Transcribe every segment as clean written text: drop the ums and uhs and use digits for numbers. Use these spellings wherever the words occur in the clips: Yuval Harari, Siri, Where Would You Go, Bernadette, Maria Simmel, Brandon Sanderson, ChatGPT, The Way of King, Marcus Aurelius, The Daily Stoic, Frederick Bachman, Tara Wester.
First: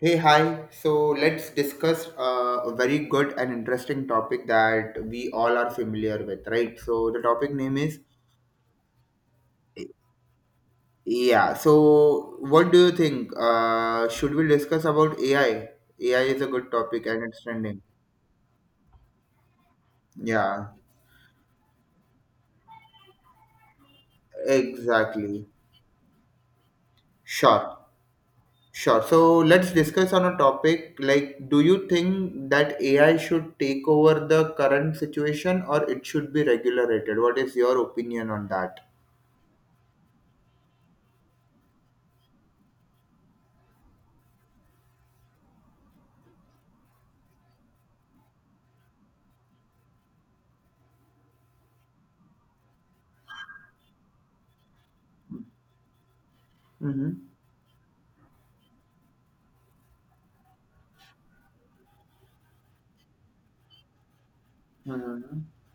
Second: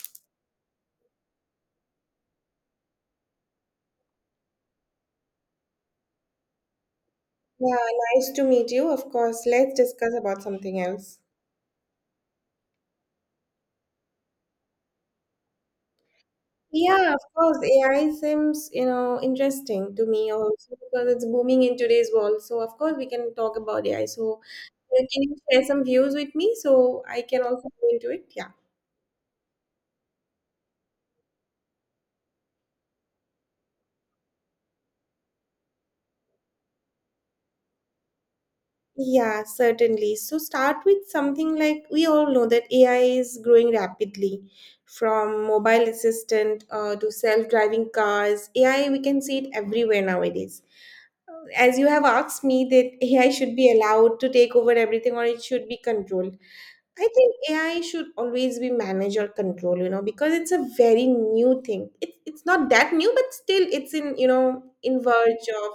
Hey, hi. So let's discuss a very good and interesting topic that we all are familiar with, right? So the topic name Yeah, is nice to meet you. Of course, let's discuss about something else. yeah. So what do you think? Should we discuss about AI? AI is a good topic Yeah, of and it's course. trending. AI seems, you know, interesting to me Yeah, also because it's booming in today's world. So of course we can talk about AI. So can you exactly. share some views with me so I can also Sure, go into it? Yeah. sure. So let's discuss on a topic like, do you think that AI should take over the current situation or it should be regulated? What is your opinion on that? Yeah, certainly. So start with something like we all know that AI is growing rapidly from mobile assistant to self-driving cars. AI, we can see it everywhere nowadays. As you have asked me that AI should be allowed to take over everything or it should be controlled. I Mm-hmm. think AI should always be managed or controlled, you know, because it's a very new thing. It's not that new, but still it's in, you know, in Mhm, verge of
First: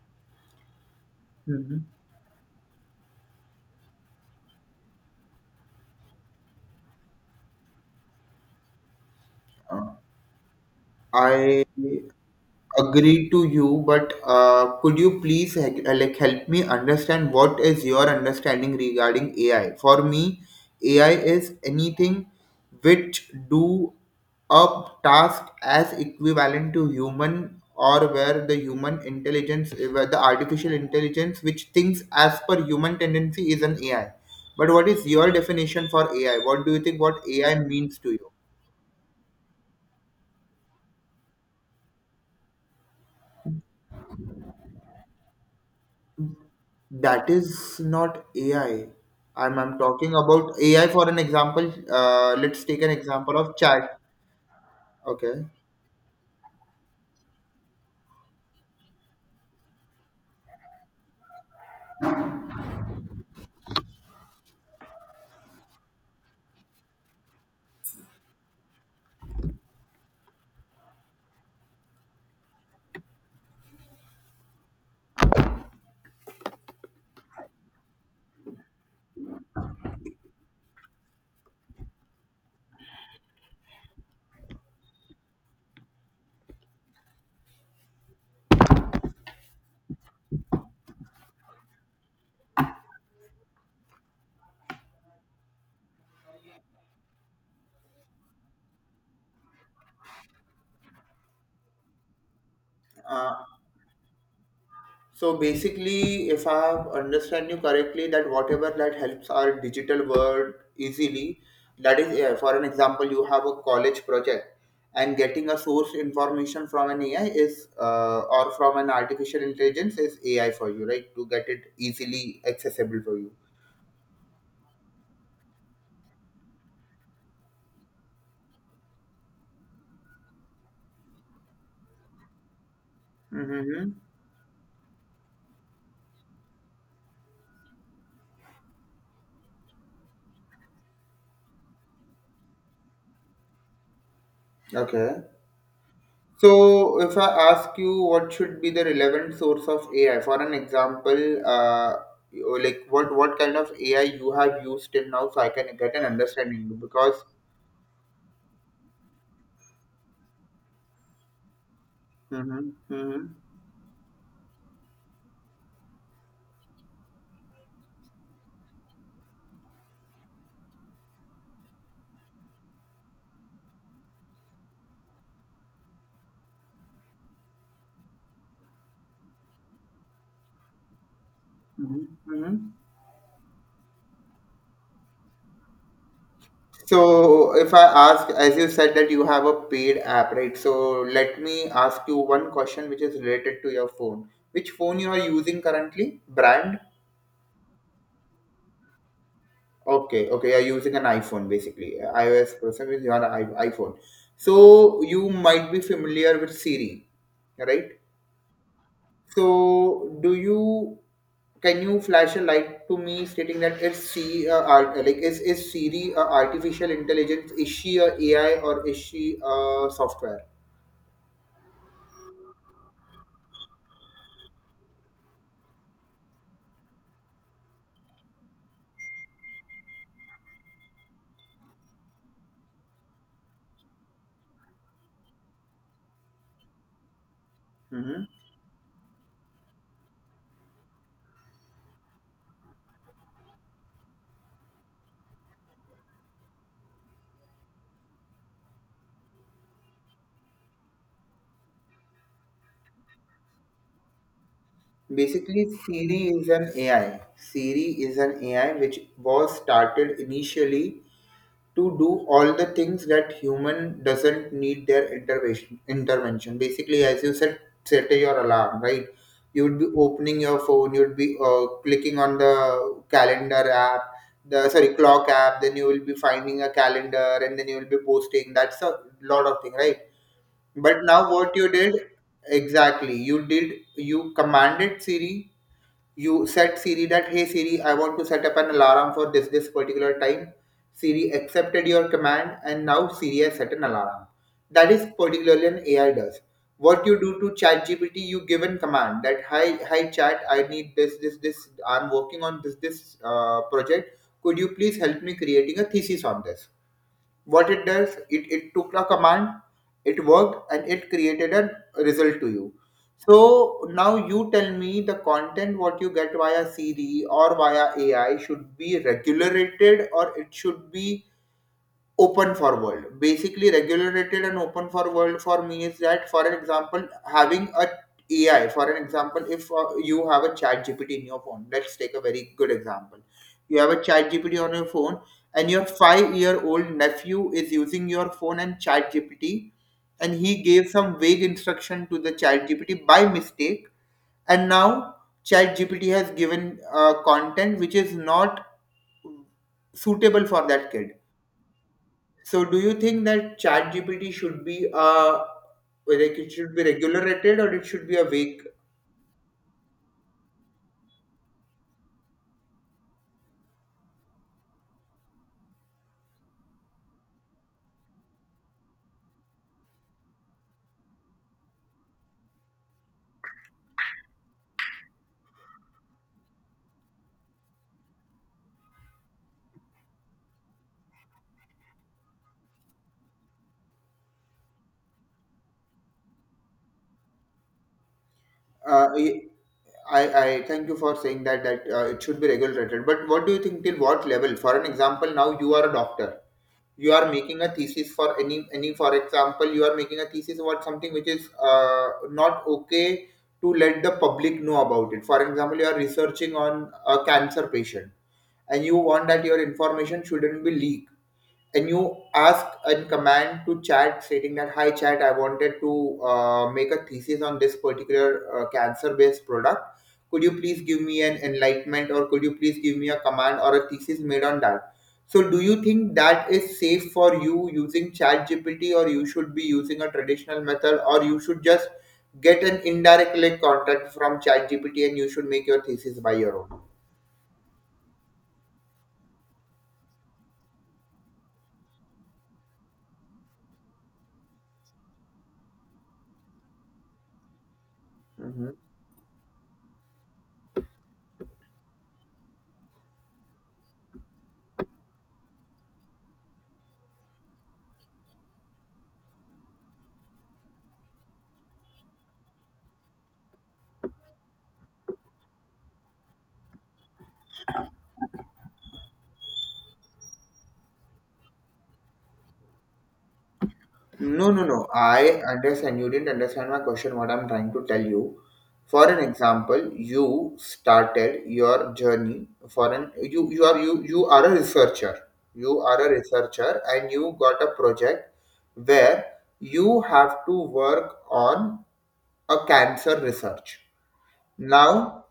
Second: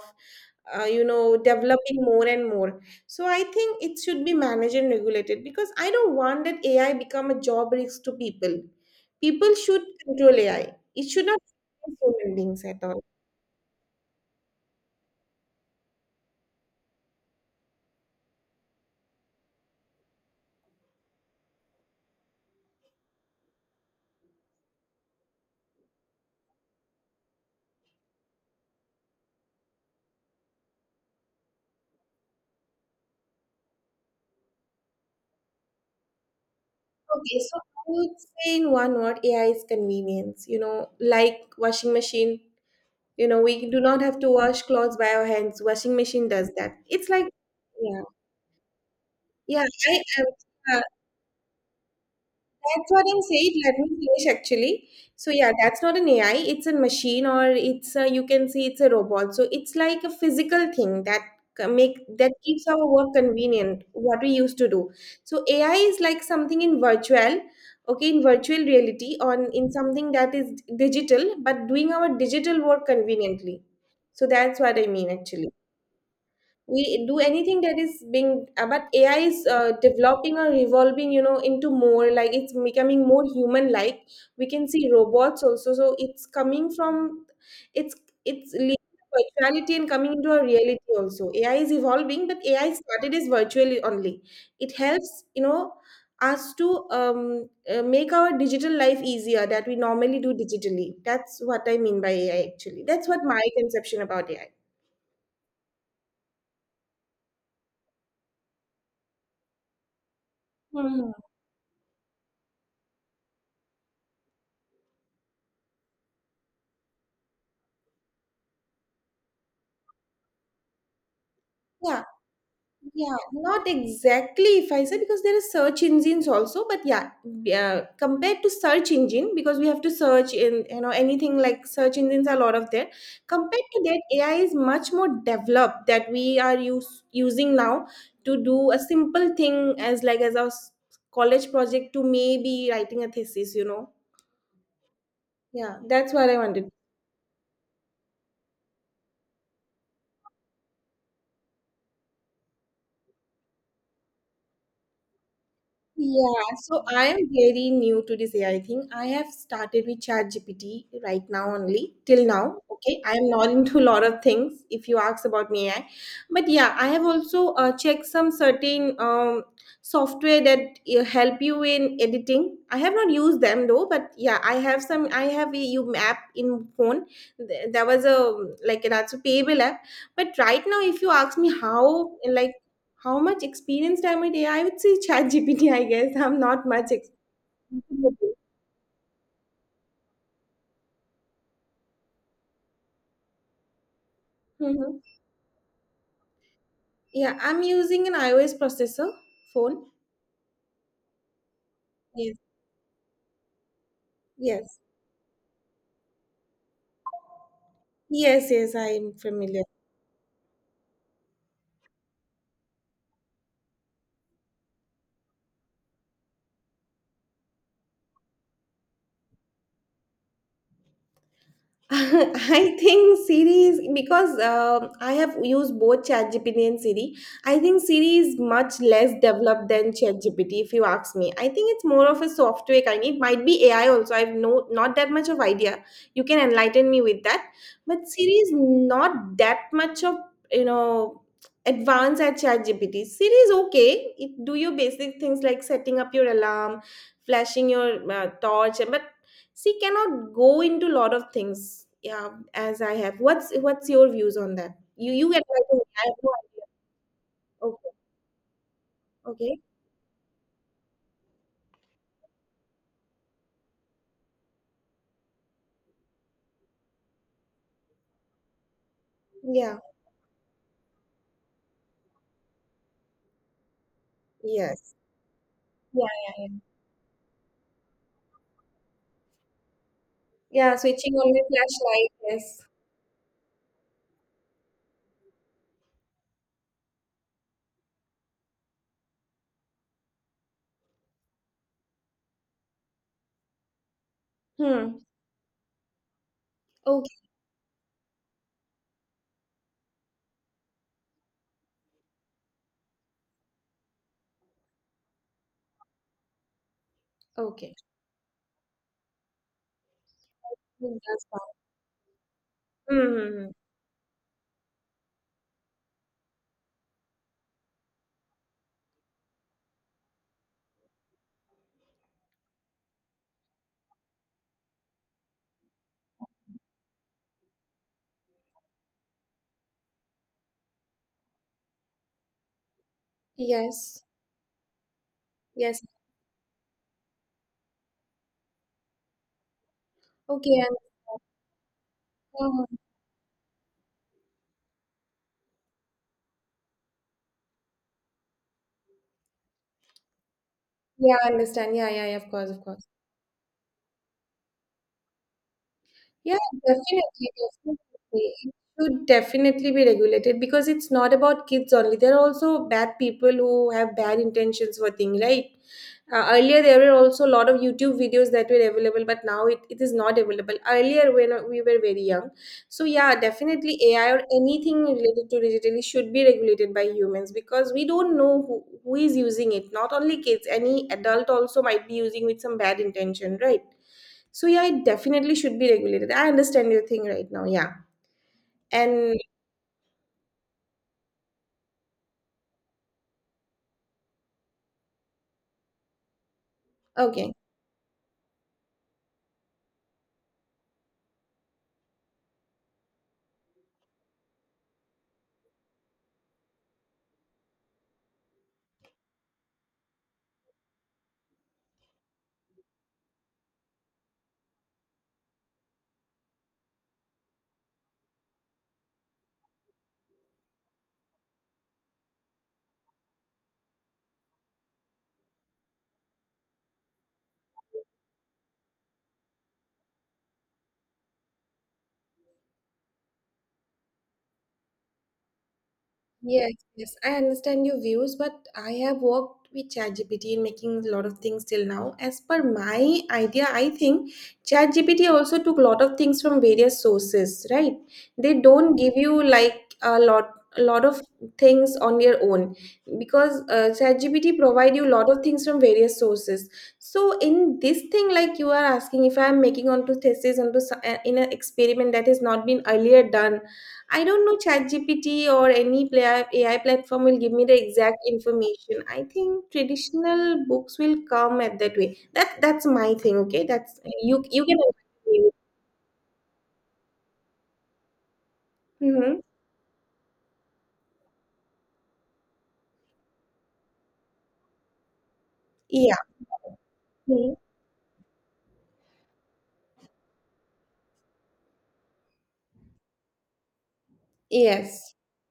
you know, mhm. developing more and more. So I think it should be managed and regulated because I don't want that AI become a job risk to people. People should Uh, control AI. It should not I be human beings at all. agree to you, but could you please like help me understand what is your understanding regarding AI? For me, AI is anything which do a task as equivalent to human or where the human intelligence, where the artificial intelligence which thinks as per human tendency is an AI. But what is your definition for AI? What do you think what Okay, so AI I means would to you? say in one word, AI is convenience. You know, like washing machine. You know, we do not have to wash clothes by our hands. Washing machine does that. It's like, That is yeah, not AI. I'm, yeah. I'm I, talking I about yeah. AI for an example. Let's take That's an what I'm example saying. of Let me chat. finish actually. So Okay. yeah, that's not an AI. It's a machine, or it's a, you can say it's a robot. So it's like a physical thing that make that keeps our work convenient. What we used to do. So AI is like something in virtual, okay, in virtual reality, on in something that is digital, but doing our digital work conveniently. So that's what I mean actually we do anything that is being but AI is developing or evolving, you know, into more like it's becoming more human like. We can see robots also, so it's coming from it's it's leaving virtuality and coming into a reality also. AI is evolving, but AI started as virtually only. It helps, you know, us to make our digital life easier that we normally do digitally. That's what I mean by AI actually. That's what Uh, my conception about AI. so basically, if I have understand you correctly, that whatever that helps our digital world Hmm. easily, that is AI. For an example, you have a college project, and getting a source information from an AI is, or from an artificial intelligence is AI for you, right? To get it Yeah. easily accessible Yeah, for you. not exactly if I say because there are search engines also, but yeah, yeah, compared to search engine because we have to search in, you know, anything like search engines are a lot of there. Compared to Mm-hmm. that, AI is much more developed that we are using now to do a simple thing as like as our college project to maybe writing a thesis. You know, Okay. yeah, that's what I wanted. So, if I ask you what should be the relevant source of AI, for an example, uh, like what kind of AI you have used till now, so I can get an Yeah, understanding so I am because. very new to this AI thing. I have started with ChatGPT right now only till now. Mhm, Okay, I mhm, am not into a lot of things if you ask about me AI, but yeah, I have also checked some certain software that help you in editing. I have not used them though, but yeah, I have some. I have a U app in phone. There was a like that's a payable app, but right now if you ask me mhm, how like mhm. how much experienced am I? Yeah, I would say ChatGPT, I guess. I'm not much experienced So, if I with ask, it. as you said that you have a paid app, right? So, let me ask you one question which is related to your phone. Which phone Mhm. you are using currently? Brand? Yeah, I'm using an iOS processor phone. Okay, okay, you're using an iPhone basically. Yes, iOS processor is your iPhone. yes, So you might be familiar with Siri, right? yes, yes, I am familiar. So do you can you flash a light to me stating that like is Siri a artificial intelligence? Is she a AI or is she a software? I think Siri is because I have used both ChatGPT and Siri. I think Siri is much less developed than ChatGPT, if you ask me. I think it's more of a software kind. It might be AI also. I've no not that much of idea. You can enlighten me with that. But Hmm. Siri is not that much of, you know, advanced at ChatGPT. Siri is okay. It do your basic things like setting up your alarm, flashing your torch, but she cannot go into lot of things. Yeah, as I have, what's your views on that? You Basically, enlighten me, I have Siri no is idea. an AI. Siri Okay, is an AI which was okay, started initially to do all the things that human doesn't need their intervention basically. As you said, set your alarm, right? You yeah, would be opening your phone, you would be clicking on the calendar app. The sorry yes, clock app, then you will yeah, be yeah, yeah, finding a calendar and then you will be posting. That's a lot of thing, right? yeah, But switching now on the what you did flashlight, yes. exactly, you did, you commanded Siri. You set Siri that, hey Siri, I want to set up an alarm for this particular time. Siri accepted your command and now Siri has set an alarm. That Hmm. is particularly an AI does. What you Okay, do to ChatGPT, you give an command that hi chat, I need this. I'm working on this project. Could you please help me creating a thesis on this? What okay. it does it, it took a command, it worked and Hmm, it that's created fine. a result to you. Hmm, hmm, hmm. So now you tell me the content what you get via Siri or via AI should be regulated or it should be open for world. Basically, regulated and open for world for me is that. For an example, having a AI, for an example, if you have a chat gpt in your phone, let's take a very good example. You have Yes, a chat gpt on your phone and yes, your 5 year old nephew is using your phone and chat gpt and he okay and gave some vague instruction to the uh, chat gpt by mistake, and now chat gpt has given content which is not suitable for that kid. yeah, I understand, yeah, yeah, yeah, of course, of So do course. you think that ChatGPT should be Yeah, like it should be definitely, regulated or it should be a definitely. It vague? should definitely be regulated because it's not about kids only. There are also bad people who have bad intentions for things, right? Earlier there were also a lot of YouTube videos that were available, but now it is not available earlier when we were very young. So yeah, definitely AI or anything related to digitally should be regulated by humans because we don't know who is using it. Not only kids, any adult also might be using with some bad intention, right? So yeah, it definitely should be regulated. I understand your thing right now. Yeah, uh, and I thank you for saying that that it should be regulated. But what do you think till what level? For an example, now you are a doctor. You are okay. making a thesis for any for example, you are making a thesis about something which is not okay to let the public know about it. For example, you are researching on a cancer patient and you want that your information shouldn't be leaked, and you ask a command to chat stating that hi chat, I wanted to make a thesis on this particular cancer based product. Could you please give me an enlightenment or could you please give me a command or a thesis made on that? So do you think that is safe for you using chat gpt or you should be using a traditional method or you should just get an indirect link contact from chat gpt and you should make your thesis by Yes, your own? yes, I understand your views, but I have worked with ChatGPT in making a lot of things till now. As per my idea, I think ChatGPT also took a lot of things from various sources, right? They don't Mhm. give you like a lot of things on your own because ChatGPT provide you a lot of things from various sources. So in this thing, like you are asking, if I am making onto thesis onto in an experiment that has not been earlier done, I don't know ChatGPT or any AI platform will give me the exact information. I think traditional books will come at that way. That that's my thing. Okay, that's you. You No, can. no, no. I understand. You didn't understand my question, what I'm trying to tell you. For an Mm-hmm. example, you started your journey for an you are a researcher. You Yeah. are a researcher and Mhm. you got a project where you have to work on a cancer research. Yes. Now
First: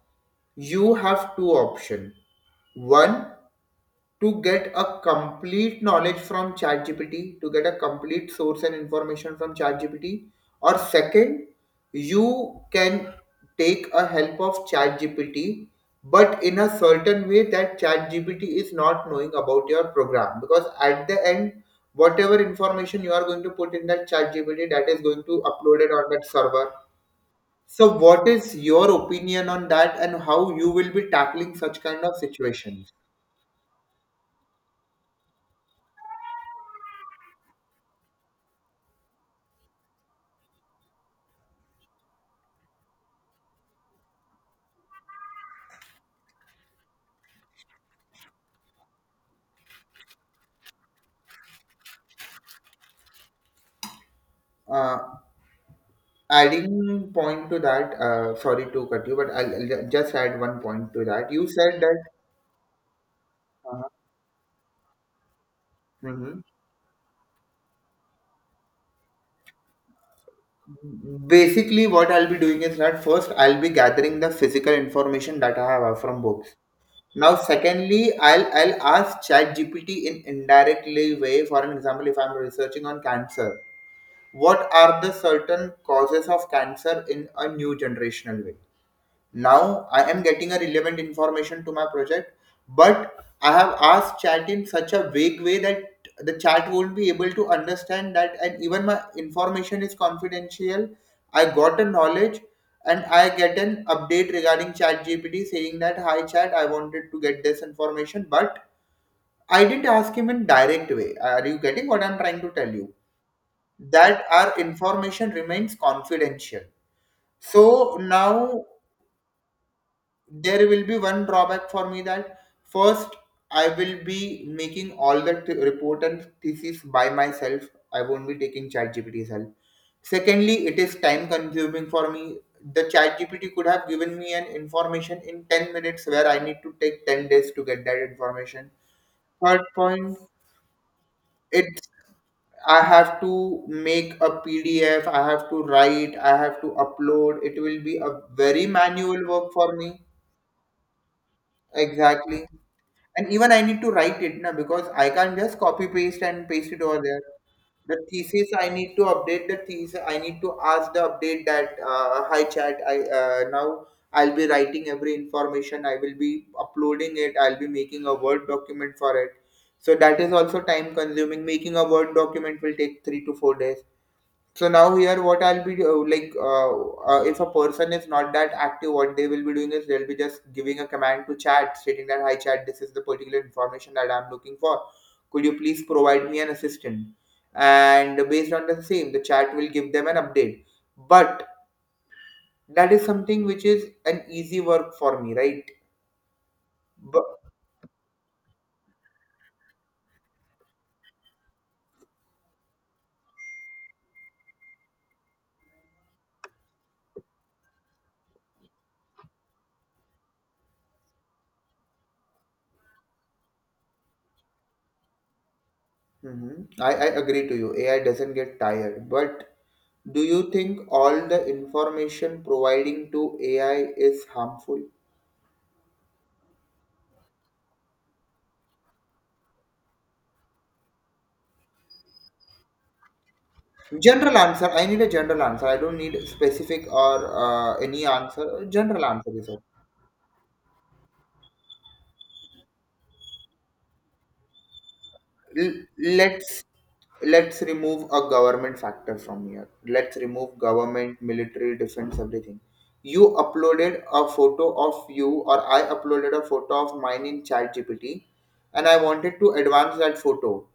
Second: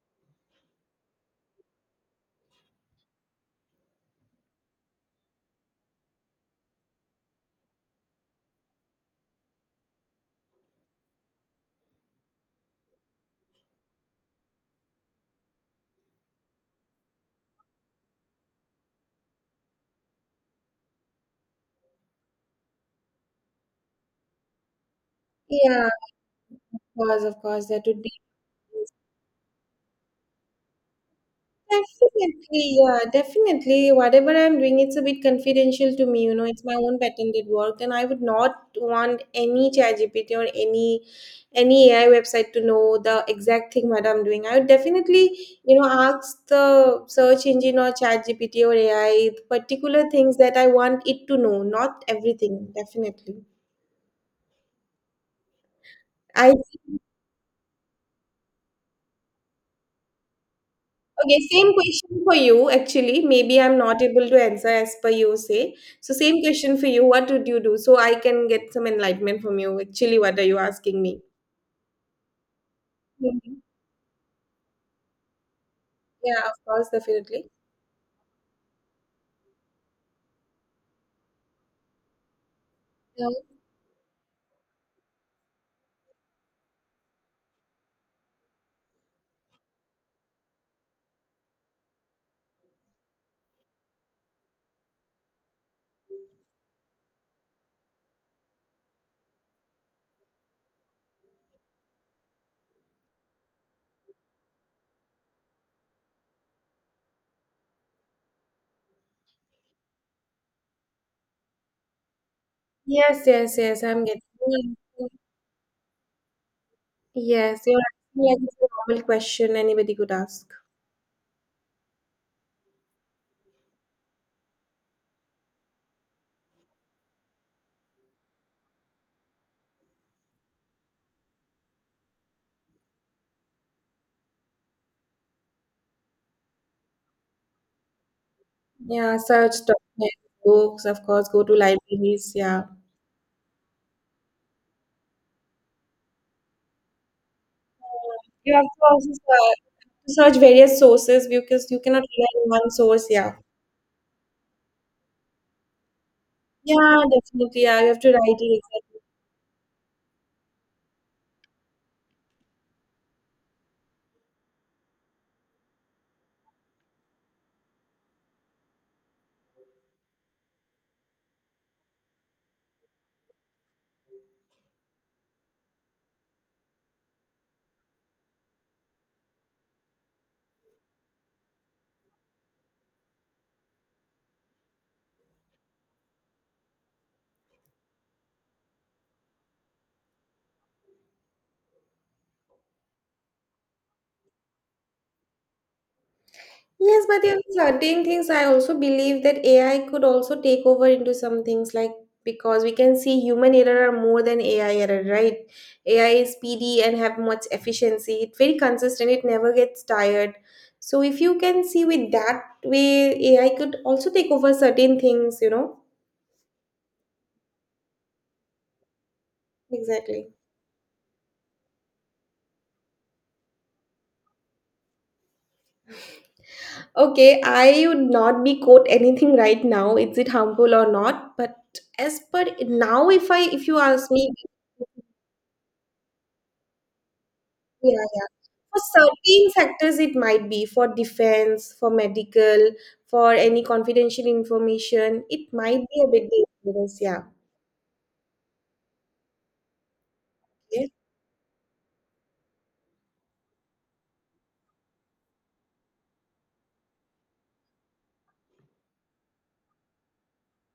you have two options. One, to get a complete knowledge from ChatGPT, to get a complete source and information from ChatGPT, or second, you can take a help of ChatGPT, but in a certain way that ChatGPT is not knowing about your program. Because at the end, whatever information you are going to put in that ChatGPT, that is going to upload Yeah. it on that server. Of course. Of course. That So, would be what is your opinion on that, and how you will be tackling such kind of definitely, situations? yeah, definitely. Whatever I'm doing, it's a bit confidential to me, you know, it's my own patented work, and I would not want any ChatGPT or any AI website to know the exact thing what I'm doing. I would definitely, you know, ask the search engine or ChatGPT or AI particular things that I want it to know, not everything, definitely. Uh, I adding point to that sorry to cut you but I'll just add one point to that okay, you same said that question for you actually. Maybe I'm uh, not able to answer as per you say. So mhm. same question for you. What would you do? So I can get some enlightenment from you. Actually, what are you asking me? Basically what I'll be doing is that first Mhm. I'll be gathering the physical information that I have from Yeah, of books. course, Now definitely. secondly I'll ask ChatGPT in indirectly way. For an example, if I'm researching on Yeah. cancer, what are the certain causes of cancer in a new generational way. Now I am getting a relevant information to my project, but I have asked chat in such a vague way that the chat won't be able to understand that, and even my information is confidential. I got a knowledge and I get an update regarding chat GPT saying that hi chat, I wanted to get this information, but I didn't ask him in direct way. Are you getting what I'm trying to tell you? Yes, yes, yes. I'm getting. That our information remains confidential. Yes, you're So asking me now a normal question anybody could ask. there will be one drawback for me that first I will be making all the report and thesis by myself. I won't be taking ChatGPT's help. Secondly, it is time consuming for me. The ChatGPT could have given me an information in 10 minutes where I need to take 10 days to get that information. Yeah, search Third point, documents, books, of course, go to it's libraries. Yeah. I have to make a PDF, I have to write, I have to upload. It will be a You have very to also manual work for me. search various sources because you cannot rely Exactly. on one source. And Yeah. even I need to write it now because I can't just copy paste and paste it Yeah, over there. definitely. I The have to write thesis it I need exactly. to update the thesis. I need to ask the update that hi chat. I now I'll be writing every information. I will be uploading it. I'll be making a word document for it. So that is also time consuming. Making a word document will take 3 to 4 days. So now here, what I'll like, if a person is not that active, what they will be doing is they'll be just giving a command to chat, stating that hi chat, this is the particular information that I'm looking for. Could you please provide me an assistant? And based on the same, the chat will give them an update. But that is something which is an easy work for me, right? Yes, but But there are certain things, I also believe that AI could also take over into some things like because we can see human error are more than AI error, right? AI is speedy and have much efficiency. It's very consistent. It never gets tired. So if you can see with that way, AI could also take over certain things, you know? mhm. I agree to you. AI doesn't get tired. But do Exactly. you think all the information providing to AI is harmful? Okay, I would not be quote anything right now. Is it harmful or not? But as per now, if you ask me, General answer. I need a general answer. I don't need specific or yeah, any answer. for General answer is certain okay. sectors it might be for defense, for medical, for any confidential information, it L- might be a bit let's dangerous. Yeah, let's remove a government factor from here. Let's remove yeah, government, military, defense, everything. You uploaded a photo of you, or I uploaded a photo of mine in ChatGPT, and I wanted to advance that photo.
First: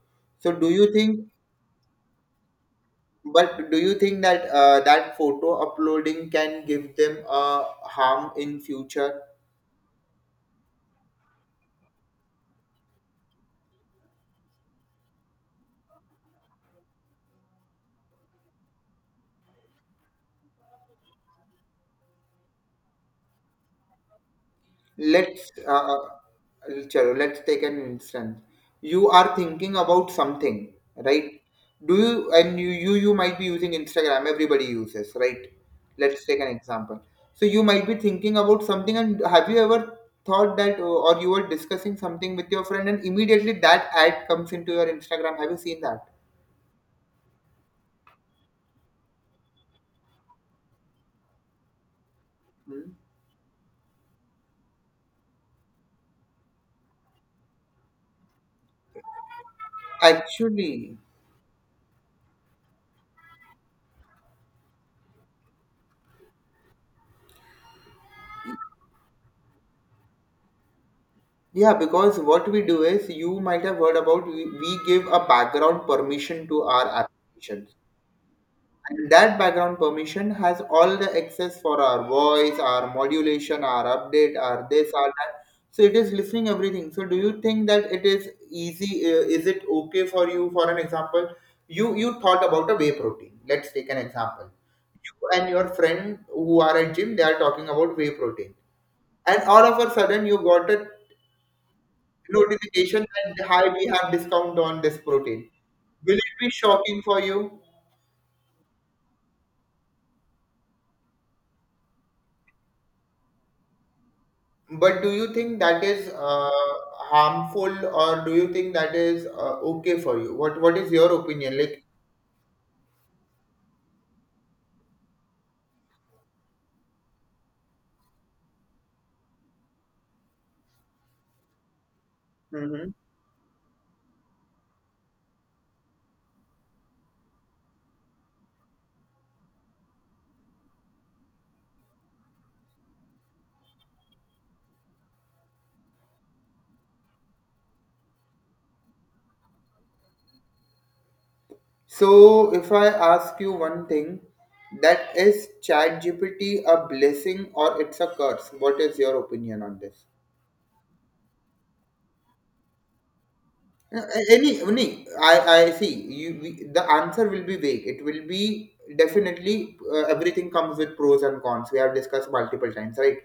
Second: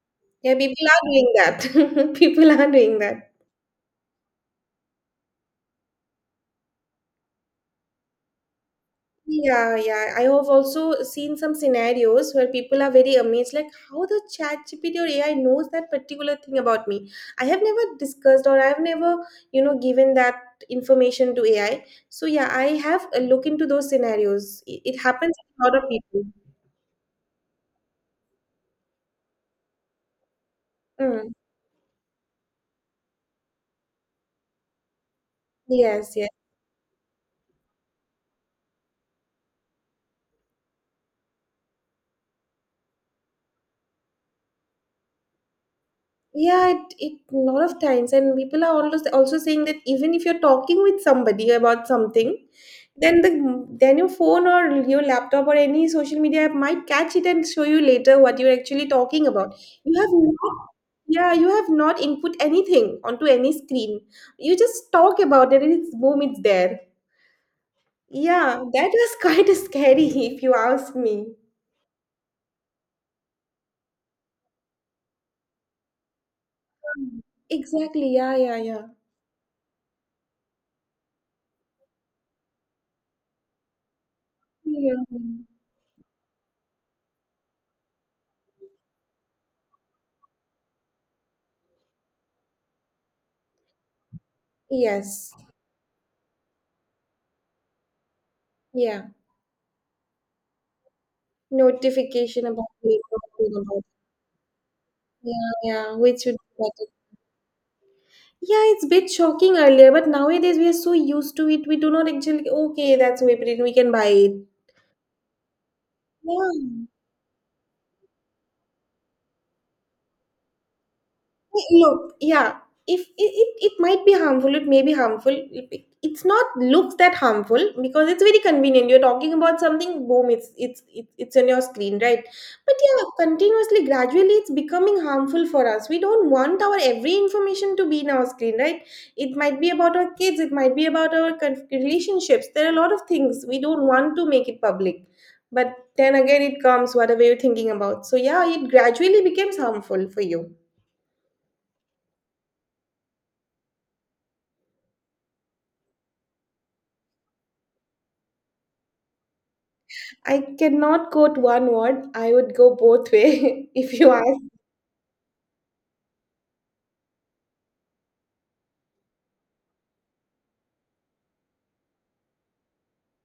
So, yeah. do People you are think? doing that. people are doing that. But do you think that that photo uploading can give them a harm in future? Yeah, yeah. I have also seen some scenarios where people are very amazed, like how the chat GPT or AI knows that particular thing about me. I have never discussed or I've never, you know, given that information to AI. So yeah, I have a look into those scenarios. It happens Let's to a lot of people. चलो, let's take an instance. You are thinking about something, Mm. right? Do you and you you You might be using Instagram. Everybody uses, right? Yes, Let's yes. take an example. So you might be thinking about something, and have you ever thought that, or you were discussing something with your friend, and immediately that ad comes into your Instagram? Have you seen that? Yeah, it lot of times, and people are always also saying that even if you're talking with somebody about something, Hmm. then then your phone or your laptop or any social media app might catch it and show you later what you're actually talking about. You have not, Actually, yeah, you have not input anything onto any screen. You just talk about it, and it's boom, it's there. Yeah, that was quite scary if you ask me. yeah, because what we do is you might have heard about we give a background permission to our applications. Exactly. Yeah, yeah, yeah. And that background permission has all the access for our voice, our modulation, our update, our this, Yeah. our that. So it is listening everything. So do you think that it is easy? Is it okay for you? For an example, you thought about a whey protein. Let's take an example. You Yes. and your friend who are at gym, they are talking about whey protein, Yeah. and all of a sudden you got a Notification about notification that makeover, hi, about we have discount on this protein. yeah, yeah, Will which it would be be better. shocking for you? Yeah, it's a bit shocking earlier, but nowadays we are so used to it, we do not actually okay, that's whipped we can buy it. But do you think that is Yeah. harmful, or do you think that is okay for you? What is your opinion? Like, Look, yeah, if it might be harmful, it may be harmful. It- it's not looks that harmful because it's very convenient. You're talking about something, boom, it's on your screen, right? But hmm yeah, continuously, gradually, it's becoming harmful for us. We don't want our every information to be in our screen, right? It might be about our kids, it might be about our relationships. There are a lot of things we don't want to make it public. But then again, it comes whatever you're thinking about. So yeah, it gradually becomes harmful for you. so if I ask you one thing, that is ChatGPT a blessing or it's a curse? What is your opinion on this? I cannot quote one word. I would go both way if Uh, you ask me. Any, any, I, I see. The answer will be vague. It will be definitely everything comes with pros and cons. We have discussed multiple times, right?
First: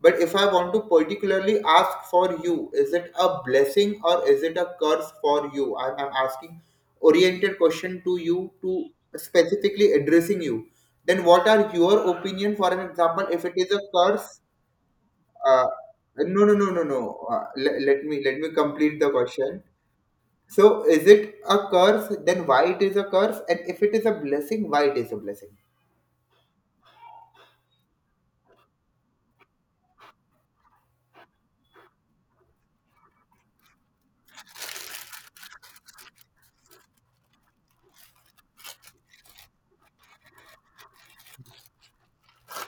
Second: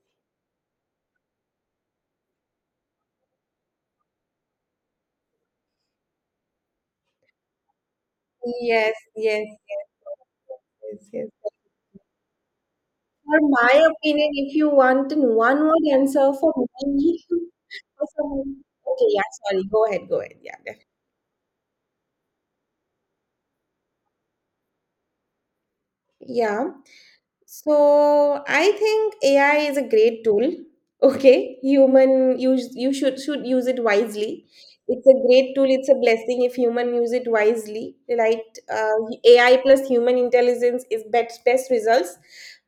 But if I want to particularly ask for you, is it a blessing or is it a curse for you? I'm asking oriented question to you to Yes, yes, yes, specifically addressing you. yes, Then yes. what yes. are your opinion? For an example, For if it is a my opinion, curse, if you want in one uh, word answer no, for no, no, no, me, no. Uh, le- let for me let me someone, complete okay, the yeah, question, sorry, go ahead, yeah, so definitely. is it a curse? Then why it is a curse? And if it is a blessing, why it is a blessing? Yeah. So I think AI is a great tool. Okay, human use you should use it wisely. It's a great tool. It's a blessing if human use it wisely. Right, AI plus human intelligence is best results.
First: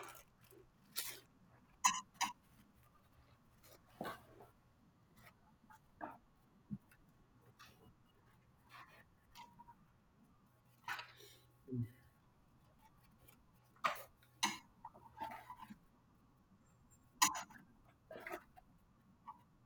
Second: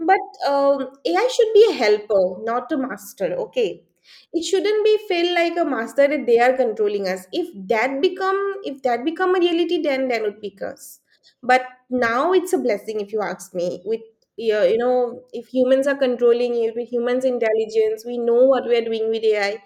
But AI should be a helper, not a master. Okay, it shouldn't be feel like a master that they are controlling us. If that become a reality, then it would be curse. But now it's a blessing if you ask me. With yeah, you know, if humans are controlling it, with humans' intelligence, we know what we are doing with AI.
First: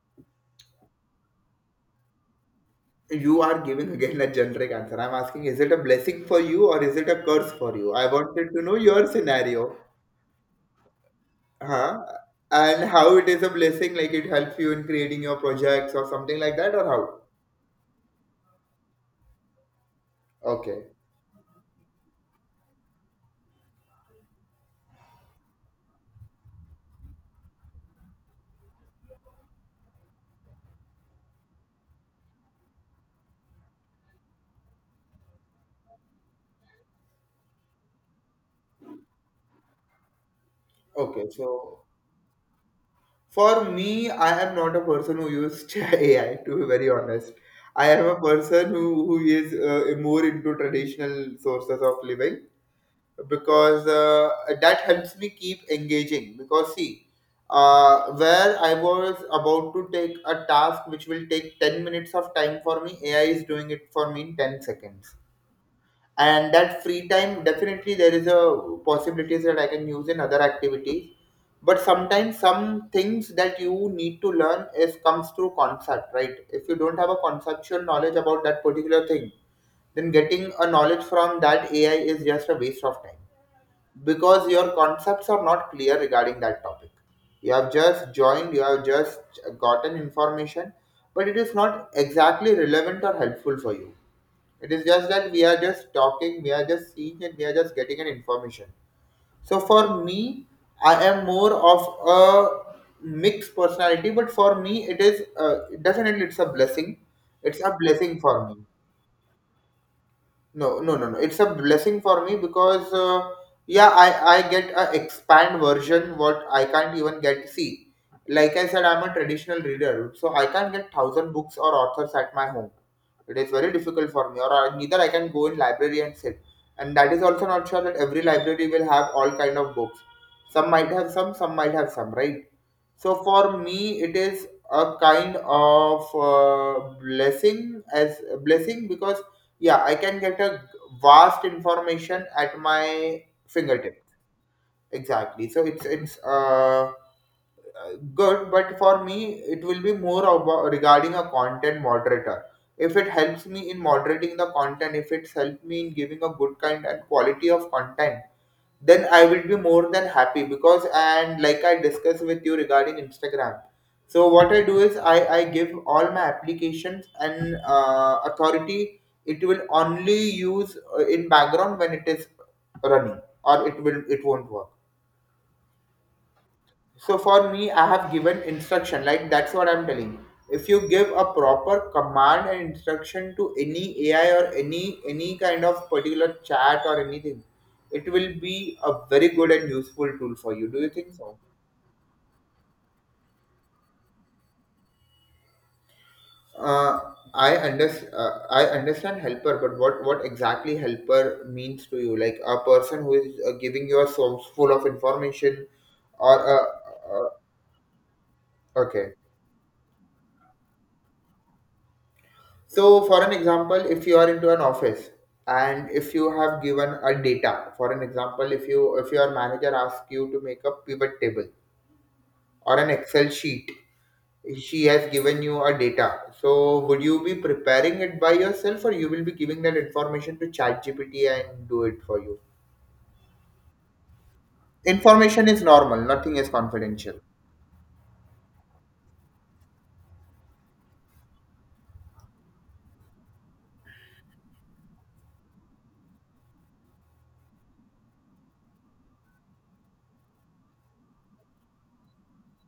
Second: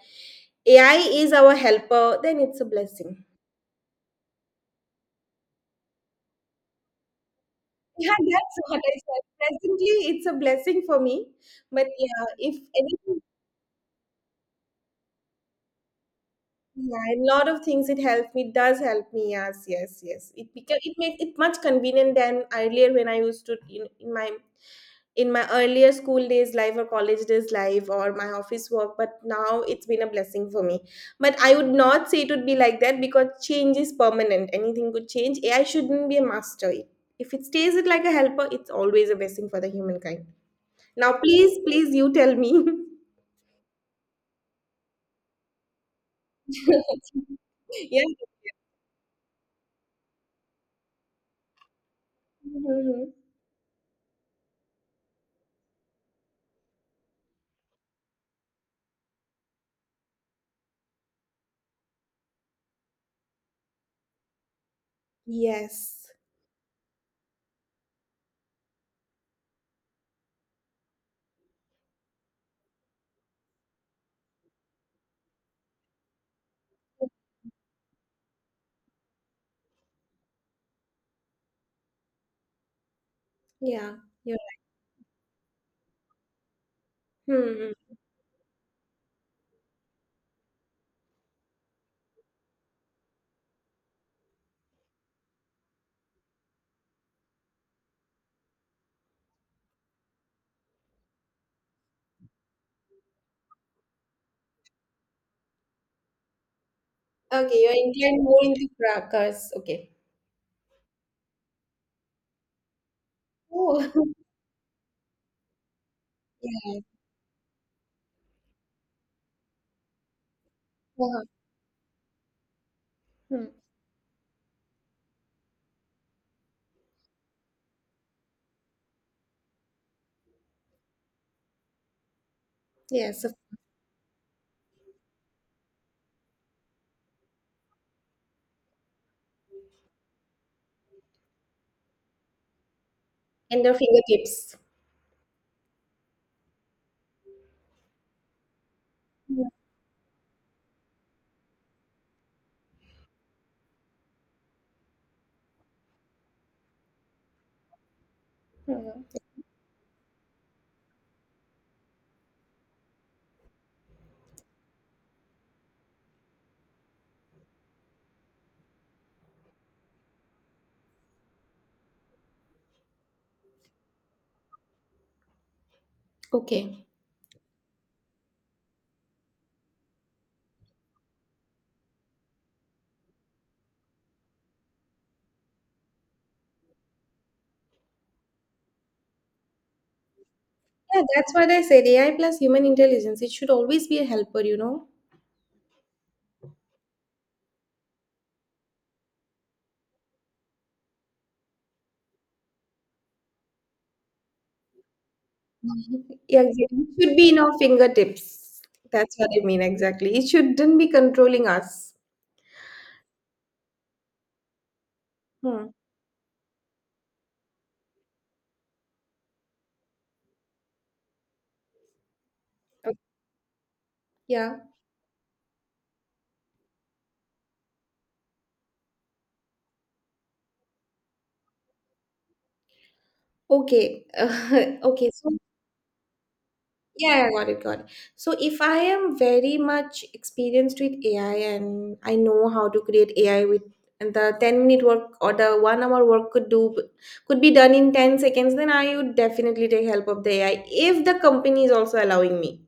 AI is our helper, then it's a blessing. You are giving again a generic answer. I'm asking, is it a blessing for you or is it a curse for you? Yeah, I wanted that's to know what I your said. scenario. Presently, it's a blessing for me. But Huh? yeah, if And how anything, it is a blessing, like it helps you in creating your projects or something like that, or yeah, a how? lot of things it helps me, does help me. Yes, yes, yes. It beca- Okay. it makes it much convenient than earlier when I used to in my in my earlier school days life or college days life or my office work, but now it's been a blessing for me. But I would not say it would be like that because change is permanent. Anything could change. AI shouldn't be a master. If it stays it like a helper, it's always a blessing for the humankind. Now Okay. please So please you tell me. for me, I am not a person who uses AI, to be very honest. I Yeah. am a person who is more into traditional sources of living Mhm. because that helps me keep engaging because see where I was about to take a task which will take 10 minutes of time for me, AI is doing it for me in 10 seconds. Yes. And that free time, definitely there is a possibilities that I can use in other activities. But sometimes some things that you need to learn is comes through concept, right? If you don't have a conceptual knowledge about that particular thing, then getting a knowledge from that AI is just a waste of time Yeah, you're because your concepts are not clear regarding that topic. right. Hmm. Hmm. You have just gotten information, but it is not exactly relevant or helpful for you. It is just that we are just talking, we are just seeing, and we are just getting an information. So for me, I am more of a mixed personality, but for me it is definitely it's a blessing. Okay, It's you're a blessing inclined for more me. into crackers. Okay. No, no, no, no. It's a blessing for me because Oh. yeah, I get a expand version what I can't Yes. even get see. Like I said, I'm a traditional reader, so I can't get Uh, 1,000 books or authors at my home. It hmm. is very difficult for me, or neither I can go in library and sit. And that is also not sure that every library will have all kind of books. Some might have some might have some, right? So Yes. for me, it is a kind of blessing as blessing because yeah, I can get a vast information at my And the fingertip. fingertips. Exactly. So it's good, but for me it will be more about regarding a content moderator. If it helps me in moderating the content, if it's helped me in giving a good kind and quality of content, then Mhm. I will be more than happy because and like I discussed with you regarding Instagram. So what I do is I give all my applications and authority it will only use in background when it is running or it won't work. Okay. So for me, I have given instruction. Like that's what I'm telling. If you give a proper command and instruction to any AI or any kind of particular chat or anything, it will be a very good and useful tool for you. Do you Yeah, think that's so? what I said. AI plus human intelligence. It should always be a helper, Uh, I under uh, I understand helper, but what exactly helper means to you? Like a person who is giving you a source full of information, or Yeah, exactly. It should uh, be in our fingertips. okay. That's what I mean exactly. It shouldn't be controlling us. So, for an example, if you are into an office Hmm. and if you have given a data, for an example, if your manager asks you to make a pivot table or an Okay. Excel sheet, Yeah. she has given you a data. So, would you be preparing it by yourself, or you will be giving that information to ChatGPT and do it for you? Okay. Okay. So Information is normal; nothing is yeah, confidential. yeah, got it, got it. So if I am very much experienced with AI and I know how to create AI with and the 10-minute work or the 1 hour work could do could be done in 10 seconds, then I would definitely take help of the AI if the company is also allowing me.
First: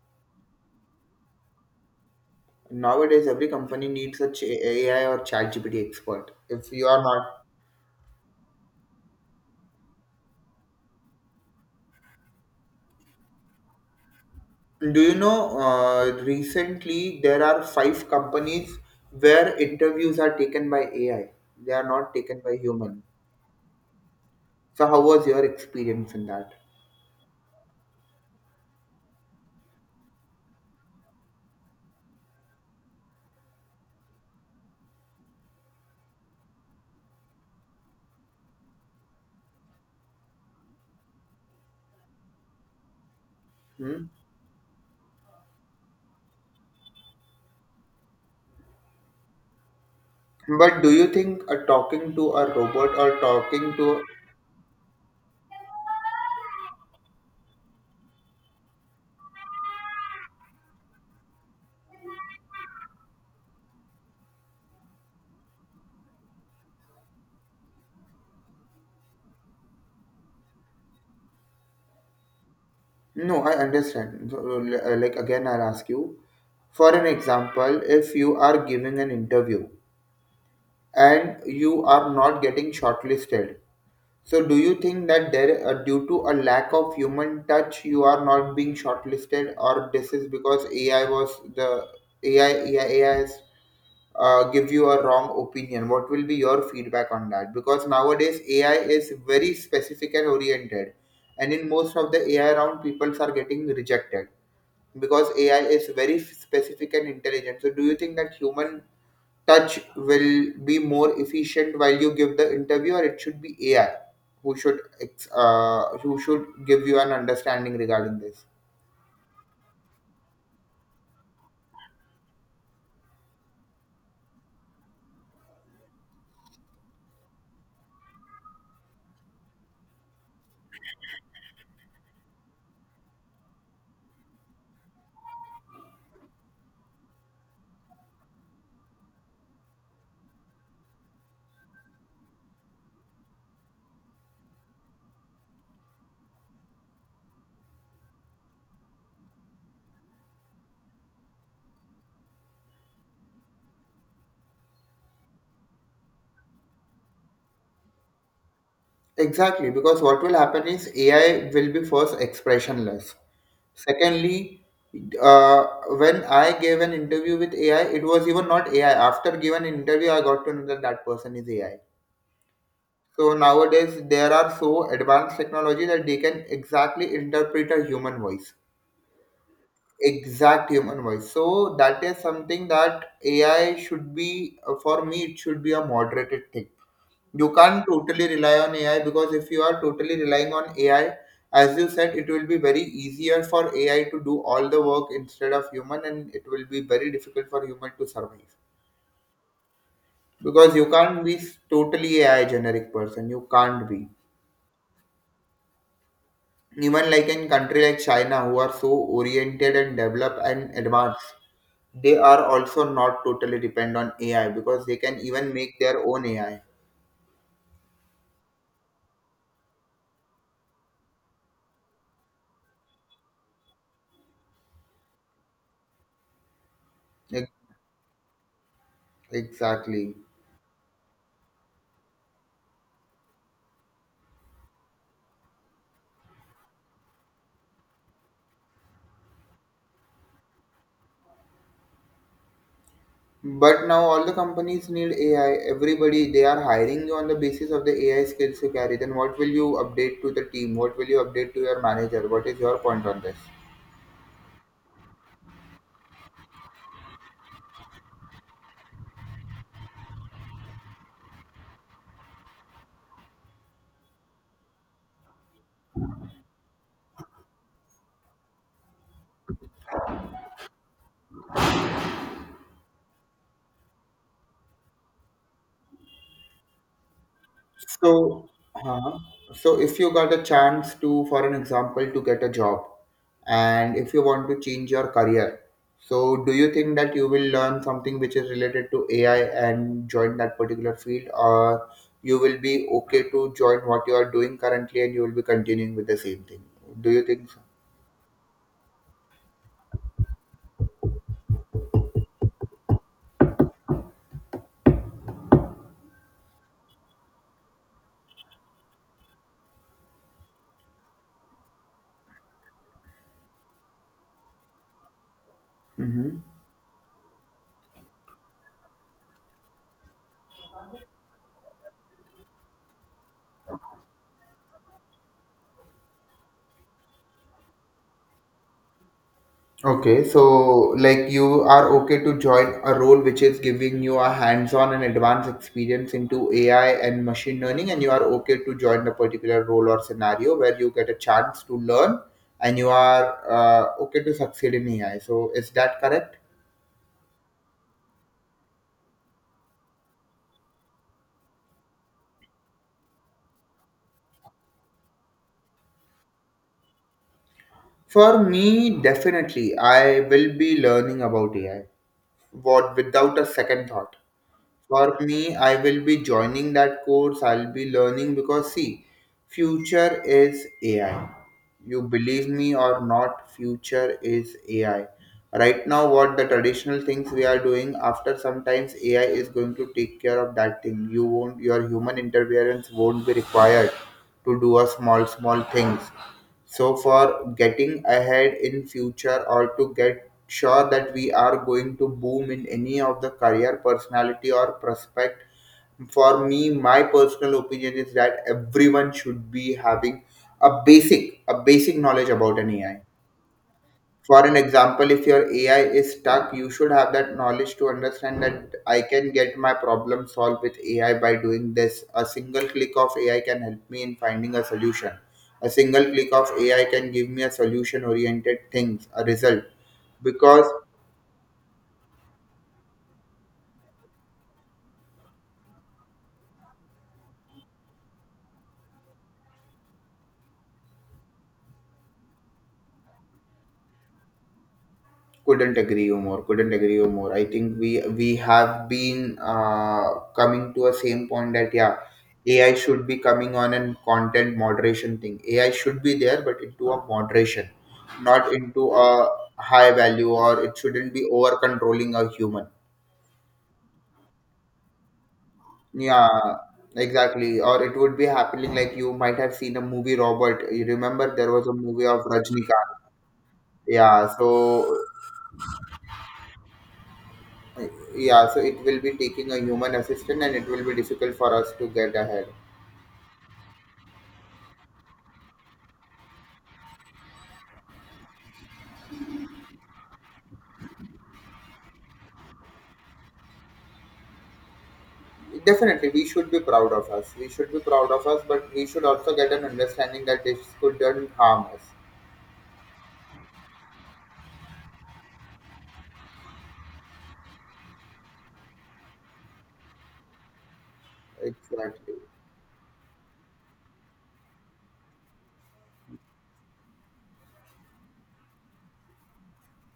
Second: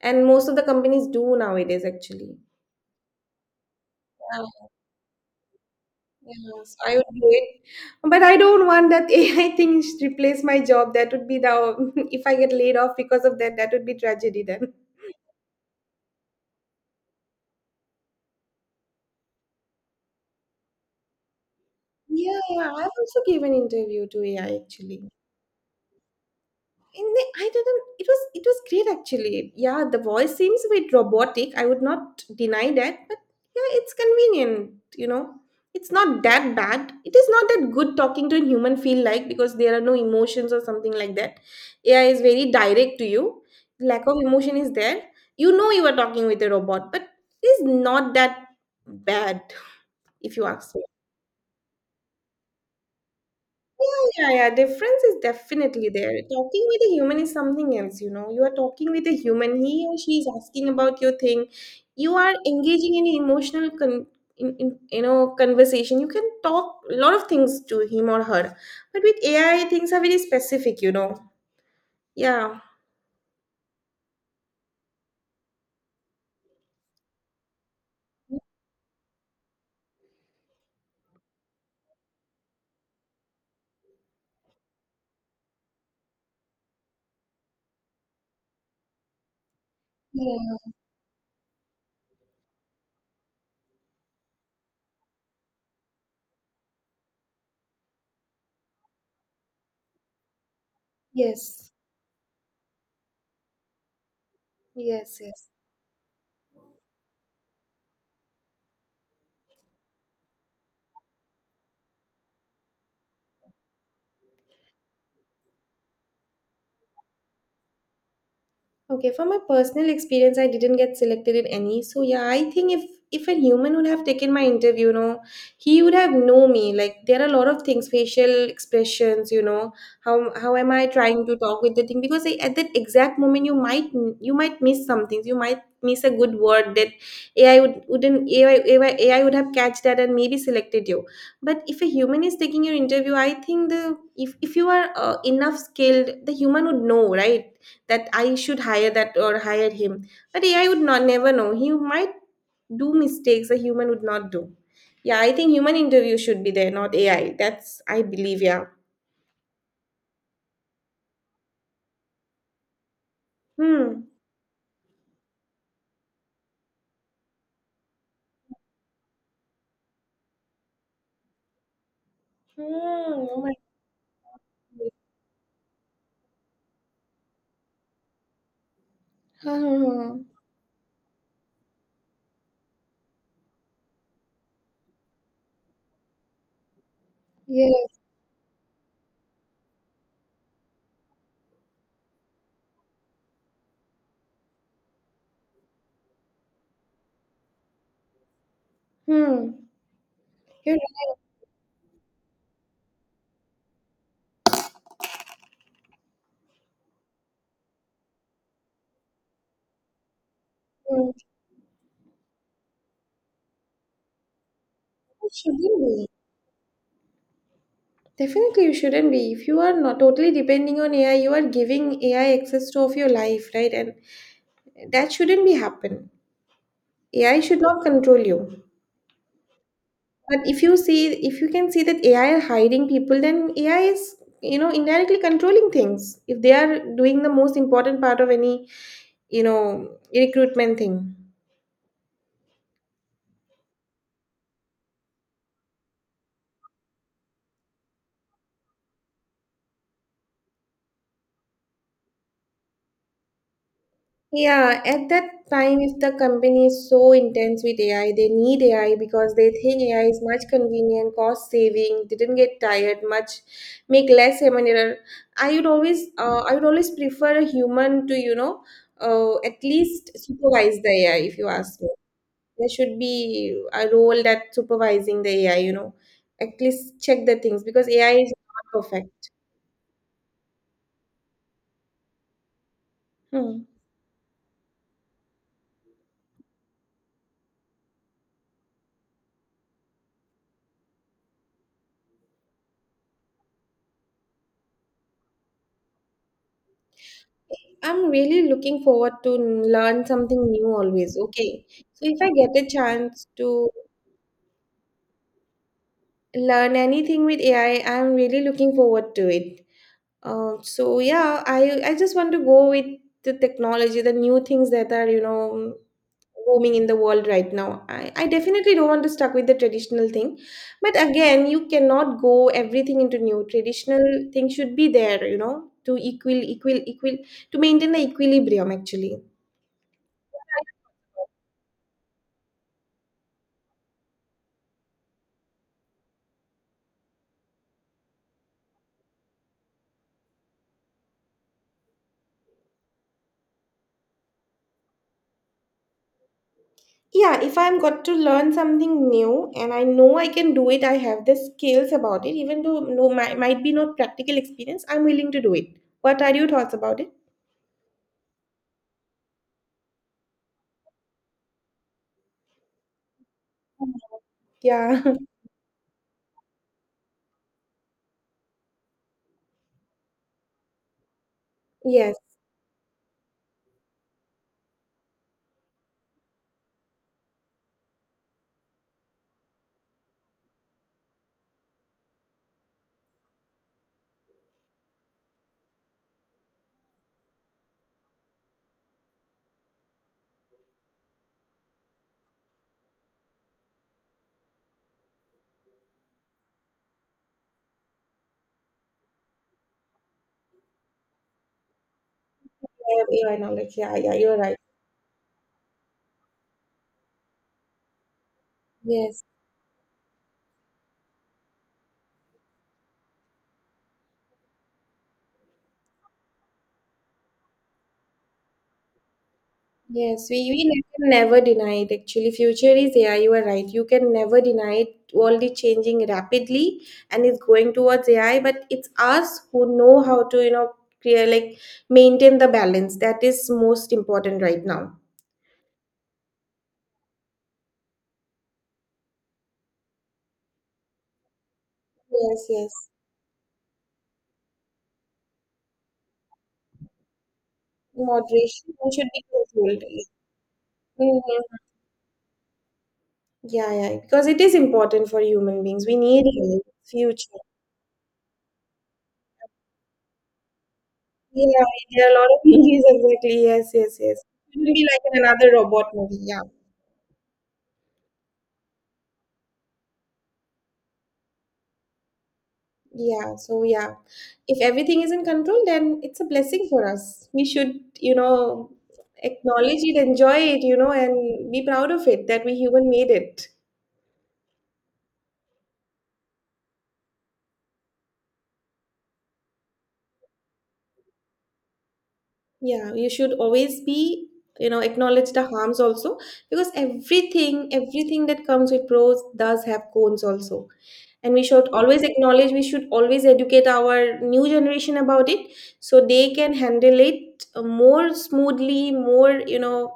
And most of the companies do nowadays actually. Nowadays, every company needs a Yeah, AI or ChatGPT expert. yeah, If so you I are would do not. it. But I don't want that AI thing replace my job. That would be the if I get laid off because of that, that would be tragedy then. Do you know, recently there are five companies where interviews are taken by AI. They are not Yeah, taken by yeah. I've human. also given interview to AI So how actually. was your experience in that? In the, I didn't. It was great actually. Yeah, the voice seems a bit robotic. I would not deny that, but yeah, it's convenient. It's not that bad. It is not that good talking to a human feel like because there are no emotions or something like that. AI is very direct to you. Lack Hmm? of emotion is there. You know you are talking with a robot, but it is not that bad if you ask But me. do you think talking to a robot or talking to. Yeah, yeah, difference is definitely there. Talking with a human is something else, You are talking with a human, he or she is asking about your thing. You are engaging in emotional con- in, conversation. You can talk a lot of things to him or her. But with AI, things are very specific, Yeah. No, I understand. So, like again, I'll ask you. For an example, if you are giving an interview and you are not getting shortlisted, so do you think that there, due to a lack of human touch, you are not being shortlisted, or this is Yeah. because AI was the AI has give you a wrong opinion? What will be your feedback on that? Because nowadays AI is very specific and oriented, and in Yes. most of the AI round, people are getting rejected Yes. because Yes. AI is very specific and intelligent. So, do you think that human touch will be more efficient while you give the interview, or it should be AI who should who should give you an understanding regarding this? Okay, from my personal experience, I didn't get selected in any. So yeah, I think if a human would have taken my interview, he would have known me. Like there are a lot of things, facial expressions, how am I trying to talk with the thing? Because I, at that exact moment, you might miss some things. You might miss a good word that AI would wouldn't AI, AI, AI would have catch that and maybe selected you. But if a human is taking your interview, I think the if you are enough skilled, the human would know, right? That I should hire that or hire him. But AI would not never know. He might do mistakes a human would not do. Yeah, I think human interview should be there, not AI. That's I believe. Yeah. Exactly, because what will happen is AI will be first expressionless. Hmm. Secondly, uh, when I gave an interview with AI, it was even not AI. After giving an interview, I got to know that that person is AI. Hmm. So Oh my nowadays, there are so God. advanced technology that they can exactly interpret a human voice, Hmm. exact human voice. So that is something that AI should be for me it should be a moderated thing. You can't totally rely on AI because if you are totally relying on AI, as you said, it will be very easier for AI to do all the work instead of human, and it will be very difficult for human to survive Hmm. because you can't be totally AI generic person. You can't be, even like in country like China who are so oriented and developed and Hmm. advanced, they are also not totally depend on AI because they can It even shouldn't make their be. own AI. Definitely, you shouldn't be. If you are not totally depending on AI, you are giving AI access to of your life, right? And that shouldn't be happen. AI Ex- should not control you. Exactly. But if you see, if you can see that AI are hiring people, then AI is, indirectly controlling things. If they are doing the most important part of any, recruitment thing. But now all the companies need AI. Everybody they are hiring you on the basis of the AI skills you carry. Then what will you update to the team? What will you update to your manager? What is your point on this? Yeah, at that time, if the company is so intense with AI, they need AI because they think AI is much convenient, cost saving, didn't get tired much, make less human error. I would always prefer a human to, at least supervise the AI if you ask me. There should be a role that supervising the AI, at least check the things because AI is So, not uh, perfect. so if you got a chance to, for an example, to get a job, Hmm. and if you want to change your career, so do you think that you will learn something which is related to AI and join that particular field, or you will be okay to join what you are doing currently and you will be continuing with the same thing? Do you think so? I'm really looking forward to learn something new always. Okay. So if I get a chance to learn anything with AI, I'm really looking forward to it. So yeah, I just want to go with the technology, the new things that are, Mm-hmm. booming in the world right now. I definitely don't want to stuck with the traditional thing. But again, you cannot go everything into new. Traditional thing should be there, to equal, to maintain the equilibrium actually. Okay, so like you are okay to join a role which is giving you a hands-on and advanced experience into AI and machine learning, and you are okay to join a particular role or scenario where you get a chance to learn and you are okay to succeed in AI. So is that correct? Yeah, if I'm got to learn something new and I know I can do it, I have the skills about it, even though no might be not practical experience, I'm willing to do it. What are your thoughts about it? For me, definitely, I will be learning about AI. What without a second Mhm. thought. Yeah. For me, I will be joining that course, I'll be learning because see, future is AI. You Yes. believe me or not, future is AI. Right now, what the traditional things we are doing, after sometimes AI is going to take care of that thing. Your human interference won't be required to do a small, small things, so for getting ahead in future or to get sure that we are going to boom in any of the career personality or prospect, for me my personal opinion is that everyone should be having a basic knowledge about an AI. Yeah, yeah, knowledge. Yeah, yeah, you're For right. an example, if your AI is stuck, you should have that knowledge to understand that I Yes. can get my problem solved with AI by doing this. A single click of AI can help me in finding a solution. A single click of AI can give me a solution oriented things, a result. Yes, we Because ne- can never deny it. Actually, future is AI. You are right. You can never deny it. World is changing rapidly and it's going towards AI. But it's us who know how to, create like maintain the balance. That is most important right now. couldn't agree you more, couldn't agree you more. I think we have been coming to a same point that yeah, Yes, AI yes. should be coming on, and content moderation thing AI should be there but into a moderation, not Moderation into should a be controlled. high value, or it shouldn't be over Mhm. controlling a human. Yeah, yeah. Because it is important for human beings. We need Yeah, it. Future. exactly. Or it would be happening like you might have seen a movie Robot, you remember Yeah, there was a movie there are a of lot of movies Rajnikant. exactly. Yes, yes, yes. Yeah, so It will be like in another robot movie. Yeah. Uh, yeah, so it will be taking a human assistant and it will be difficult for us to get ahead. Yeah, so yeah, if everything is in control, then it's a blessing for us. We should, acknowledge it, enjoy it, and be proud of it that we human made it. Definitely, we should be proud of us. We should be proud of us, but we should also get an understanding that this couldn't harm us. Yeah, you should always be, acknowledge the harms also because everything that comes with pros does have cons also. And we should always Exactly. acknowledge, we should always educate our new generation about it so they can handle it more smoothly, more,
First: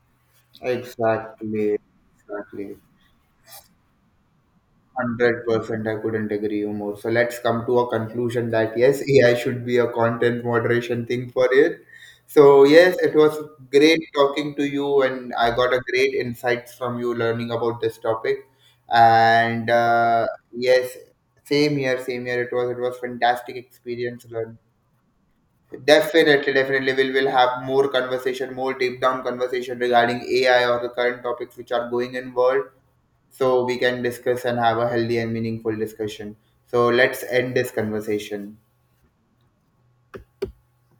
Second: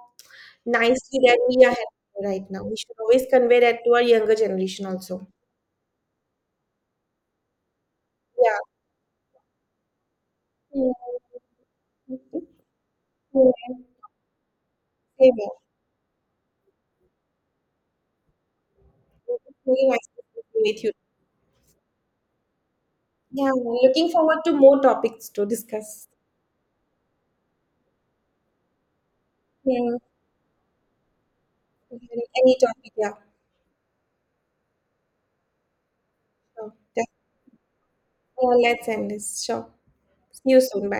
nicely that we are Exactly. having right now. We Exactly. should always convey that to our younger generation also. 100%, I couldn't agree you more. So let's come to a conclusion Yeah. that yes, AI should be a content Yeah. moderation thing for it. Yeah. So yes, it was great talking to you, Same and I here. got a great insights from you learning about this topic. And Very nice talking with you. yes, same year, same year. It was Yeah, fantastic looking experience forward to learn. more topics to discuss. Definitely, definitely, we'll will have more conversation, more deep down conversation Yeah, regarding AI or the current topics which are going in any world, topic. Yeah, so we can discuss and have a healthy and meaningful discussion. sure. So That's- let's end this conversation. yeah, let's end this. Sure. See you soon. Bye.